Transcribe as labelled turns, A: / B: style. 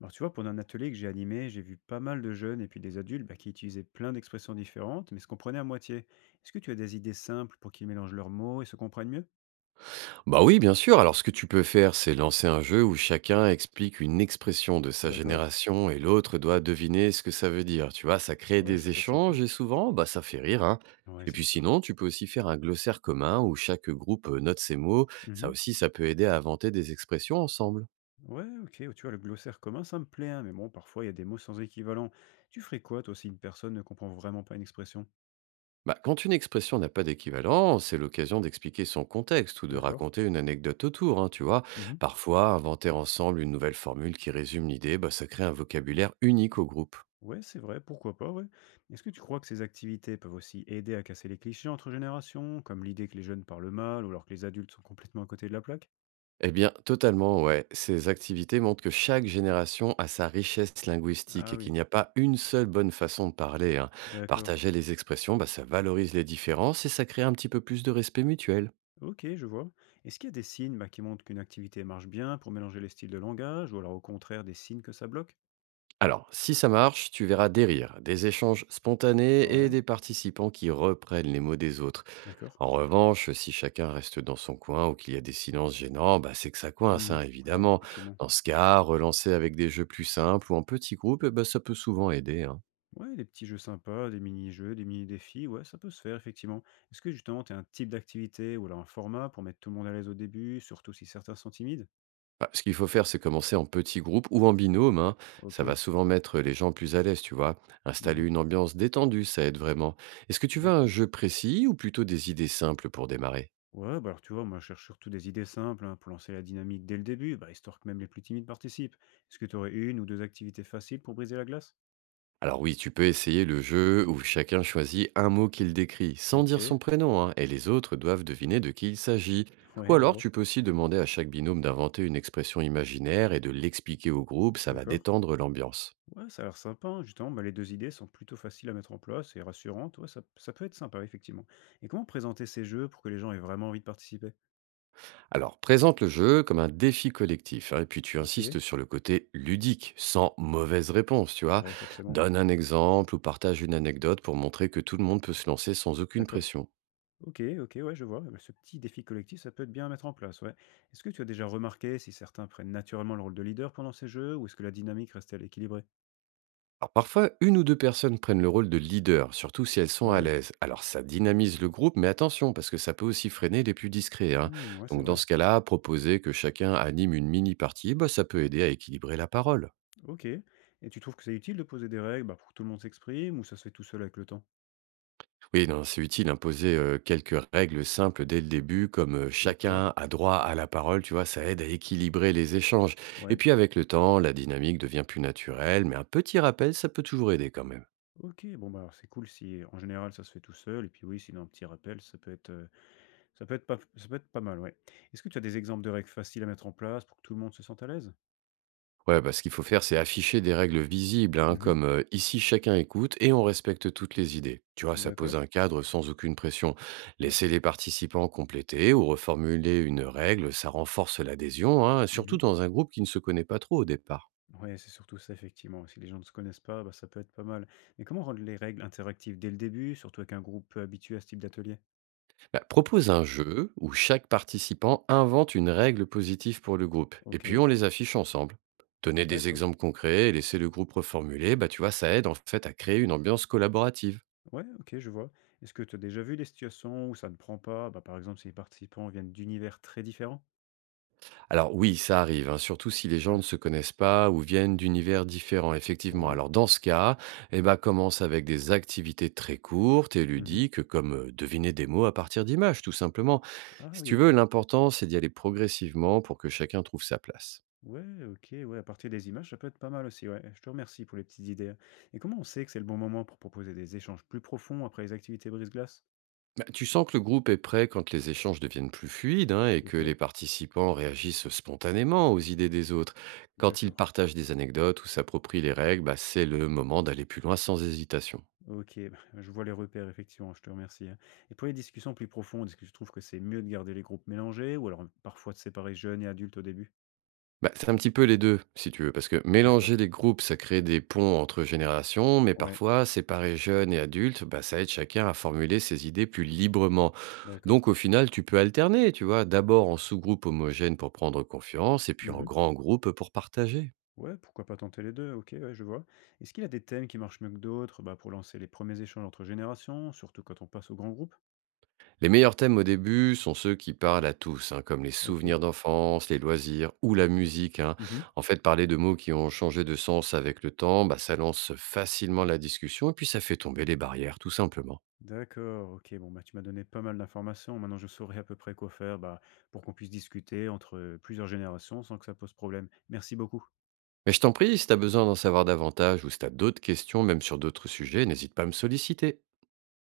A: Alors tu vois, pendant un atelier que j'ai animé, j'ai vu pas mal de jeunes et puis des adultes bah, qui utilisaient plein d'expressions différentes, mais se comprenaient à moitié. Est-ce que tu as des idées simples pour qu'ils mélangent leurs mots et se comprennent mieux?
B: Bah oui, bien sûr. Alors, ce que tu peux faire, c'est lancer un jeu où chacun explique une expression de sa
A: D'accord,
B: génération et l'autre doit deviner ce que ça veut dire. Tu vois, ça crée
A: ouais,
B: des
A: ça peut être sympa.
B: échanges et souvent, bah, ça fait rire, hein.
A: Ouais,
B: Et
A: c'est
B: puis
A: sûr.
B: sinon, tu peux aussi faire un glossaire commun où chaque groupe note ses mots. Ça
A: Mhm.
B: aussi, ça peut aider à inventer des expressions ensemble.
A: Ouais, ok, tu vois, le glossaire commun, ça me plaît, hein, mais bon, parfois il y a des mots sans équivalent. Tu ferais quoi, toi, si une personne ne comprend vraiment pas une expression?
B: Bah, quand une expression n'a pas d'équivalent, c'est l'occasion d'expliquer son contexte ou de
A: D'accord.
B: raconter une anecdote autour, hein, tu vois.
A: Mhm.
B: Parfois, inventer ensemble une nouvelle formule qui résume l'idée, bah, ça crée un vocabulaire unique au groupe.
A: Ouais, c'est vrai, pourquoi pas, ouais. Est-ce que tu crois que ces activités peuvent aussi aider à casser les clichés entre générations, comme l'idée que les jeunes parlent mal ou alors que les adultes sont complètement à côté de la plaque?
B: Eh bien, totalement, ouais. Ces activités montrent que chaque génération a sa richesse linguistique
A: Ah
B: et
A: oui,
B: qu'il n'y a pas une seule bonne façon de parler, hein.
A: d'accord.
B: Partager les expressions, bah, ça valorise les différences et ça crée un petit peu plus de respect mutuel.
A: Ok, je vois. Est-ce qu'il y a des signes bah, qui montrent qu'une activité marche bien pour mélanger les styles de langage, ou alors au contraire des signes que ça bloque?
B: Alors, si ça marche, tu verras des rires, des échanges spontanés et
A: Ouais,
B: des participants qui reprennent les mots des autres.
A: d'accord.
B: En revanche, si chacun reste dans son coin ou qu'il y a des silences gênants, bah, c'est que ça coince, hein,
A: Mhm. Ouais,
B: évidemment.
A: effectivement.
B: Dans ce cas, relancer avec des jeux plus simples ou en petits groupes, eh ben, ça peut souvent aider, hein.
A: Ouais, des petits jeux sympas, des mini-jeux, des mini-défis, ouais, ça peut se faire, effectivement. Est-ce que justement, tu as un type d'activité ou alors un format pour mettre tout le monde à l'aise au début, surtout si certains sont timides?
B: Bah, ce qu'il faut faire, c'est commencer en petits groupes ou en binôme, hein.
A: Ok.
B: Ça va souvent mettre les gens plus à l'aise, tu vois. Installer
A: Mhm.
B: une ambiance détendue, ça aide vraiment. Est-ce que tu veux un
A: D'accord.
B: jeu précis ou plutôt des idées simples pour démarrer?
A: Ouais, bah alors tu vois, moi je cherche surtout des idées simples hein, pour lancer la dynamique dès le début, bah, histoire que même les plus timides participent. Est-ce que tu aurais une ou deux activités faciles pour briser la glace?
B: Alors oui, tu peux essayer le jeu où chacun choisit un mot qu'il décrit, sans dire
A: OK.
B: son prénom, hein, et les autres doivent deviner de qui il s'agit. Ou
A: Ouais, je
B: alors,
A: vois.
B: tu peux aussi demander à chaque binôme d'inventer une expression imaginaire et de l'expliquer au groupe, ça va
A: D'accord.
B: détendre l'ambiance.
A: Ouais, ça a l'air sympa, hein, justement, bah, les 2 idées sont plutôt faciles à mettre en place et rassurantes. Ouais, ça peut être sympa, effectivement. Et comment présenter ces jeux pour que les gens aient vraiment envie de participer?
B: Alors, présente le jeu comme un défi collectif, hein, et puis tu
A: OK.
B: insistes sur le côté ludique, sans mauvaise réponse, tu vois.
A: Ouais, forcément, ouais.
B: Donne un exemple ou partage une anecdote pour montrer que tout le monde peut se lancer sans aucune
A: D'accord.
B: pression.
A: OK, OK, ouais, je vois. Bah, ce petit défi collectif, ça peut être bien à mettre en place, ouais. Est-ce que tu as déjà remarqué si certains prennent naturellement le rôle de leader pendant ces jeux ou est-ce que la dynamique reste-t-elle équilibrée?
B: Alors parfois, une ou deux personnes prennent le rôle de leader, surtout si elles sont à
A: Ouais.
B: l'aise. Alors ça dynamise le groupe, mais attention, parce que ça peut aussi freiner les plus discrets, hein.
A: Mmh, ouais, c'est
B: Donc dans
A: vrai.
B: ce cas-là, proposer que chacun anime une mini-partie, bah, ça peut aider à équilibrer la parole.
A: OK. Et tu trouves que c'est utile de poser des règles, bah, pour que tout le monde s'exprime ou ça se fait tout seul avec le temps?
B: Oui, non, c'est utile, imposer quelques règles simples dès le début, comme
A: D'accord.
B: chacun a droit à la parole, tu vois, ça aide à équilibrer les échanges. Et
A: Ouais.
B: puis avec le temps, la dynamique devient plus naturelle, mais un petit rappel, ça peut toujours aider quand même.
A: OK, bon, bah, alors, c'est cool si en général ça se fait tout seul et puis oui, sinon un petit rappel, ça peut être pas ça peut être pas mal, ouais. Est-ce que tu as des exemples de règles faciles à mettre en place pour que tout le monde se sente à l'aise?
B: Ouais, bah, ce qu'il faut faire, c'est afficher des règles visibles, hein,
A: Mmh.
B: comme ici chacun écoute et on respecte toutes les idées. Tu vois, ça
A: D'accord.
B: pose un cadre sans aucune pression.
A: Ouais.
B: Laisser les participants compléter ou reformuler une règle, ça renforce l'adhésion, hein, surtout
A: Mmh.
B: dans un groupe qui ne se connaît pas trop au départ.
A: Ouais, c'est surtout ça effectivement. Si les gens ne se connaissent pas, bah, ça peut être pas mal. Mais comment rendre les règles interactives dès le début, surtout avec un groupe peu habitué à ce type d'atelier?
B: Bah, propose un jeu où chaque participant invente une règle positive pour le groupe, et puis
A: OK,
B: on les affiche ensemble. Donner des
A: d'accord.
B: exemples concrets et laisser le groupe reformuler, bah, tu vois, ça aide en fait à créer une ambiance collaborative.
A: Ouais, OK, je vois. Est-ce que tu as déjà vu des situations où ça ne prend pas? Bah, par exemple, si les participants viennent d'univers très différents?
B: Alors oui, ça arrive, hein, surtout si les gens
A: Ah,
B: ne se connaissent pas ou viennent d'univers différents, effectivement.
A: ouais.
B: Alors dans ce cas, eh ben, commence avec des activités très courtes et
A: Mmh.
B: ludiques, comme deviner des mots à partir d'images, tout simplement.
A: Ah
B: Si
A: oui,
B: tu
A: OK.
B: veux, l'important, c'est d'y aller progressivement pour que chacun trouve sa place.
A: Ouais, OK, ouais, à partir des images, ça peut être pas mal aussi, ouais. Je te remercie pour les petites idées, hein. Et comment on sait que c'est le bon moment pour proposer des échanges plus profonds après les activités brise-glace?
B: Bah, tu sens que le groupe est prêt quand les échanges deviennent plus fluides, hein, et que
A: OK,
B: les participants réagissent spontanément aux idées des autres. Quand ils
A: d'accord.
B: partagent des anecdotes ou s'approprient les règles, bah, c'est le moment d'aller plus loin sans hésitation.
A: OK, bah, je vois les repères, effectivement, je te remercie, hein. Et pour les discussions plus profondes, est-ce que tu trouves que c'est mieux de garder les groupes mélangés ou alors parfois de séparer jeunes et adultes au début?
B: Bah, c'est un petit peu les deux, si tu veux, parce que
A: D'accord.
B: mélanger les groupes, ça crée des ponts entre générations, mais
A: Ouais,
B: parfois, séparer jeunes et adultes, bah, ça aide chacun à formuler ses idées plus librement.
A: d'accord.
B: Donc au final, tu peux alterner, tu vois, d'abord en sous-groupe homogène pour prendre confiance, et puis en
A: Mhm.
B: grand groupe pour partager.
A: Ouais, pourquoi pas tenter les deux? OK, ouais, je vois. Est-ce qu'il y a des thèmes qui marchent mieux que d'autres, bah, pour lancer les premiers échanges entre générations, surtout quand on passe au grand groupe?
B: Les meilleurs thèmes au début sont ceux qui parlent à tous, hein, comme les
A: OK.
B: souvenirs d'enfance, les loisirs ou la musique, hein.
A: Mhm.
B: En fait, parler de mots qui ont changé de sens avec le temps, bah, ça lance facilement la discussion et puis ça fait tomber les barrières, tout simplement.
A: D'accord, OK. Bon, bah, tu m'as donné pas mal d'informations. Maintenant, je saurai à peu près quoi faire, bah, pour qu'on puisse discuter entre, plusieurs générations sans que ça pose problème. Merci beaucoup.
B: Mais je t'en prie, si tu as besoin d'en savoir davantage ou si tu as d'autres questions, même sur d'autres sujets, n'hésite pas à me solliciter.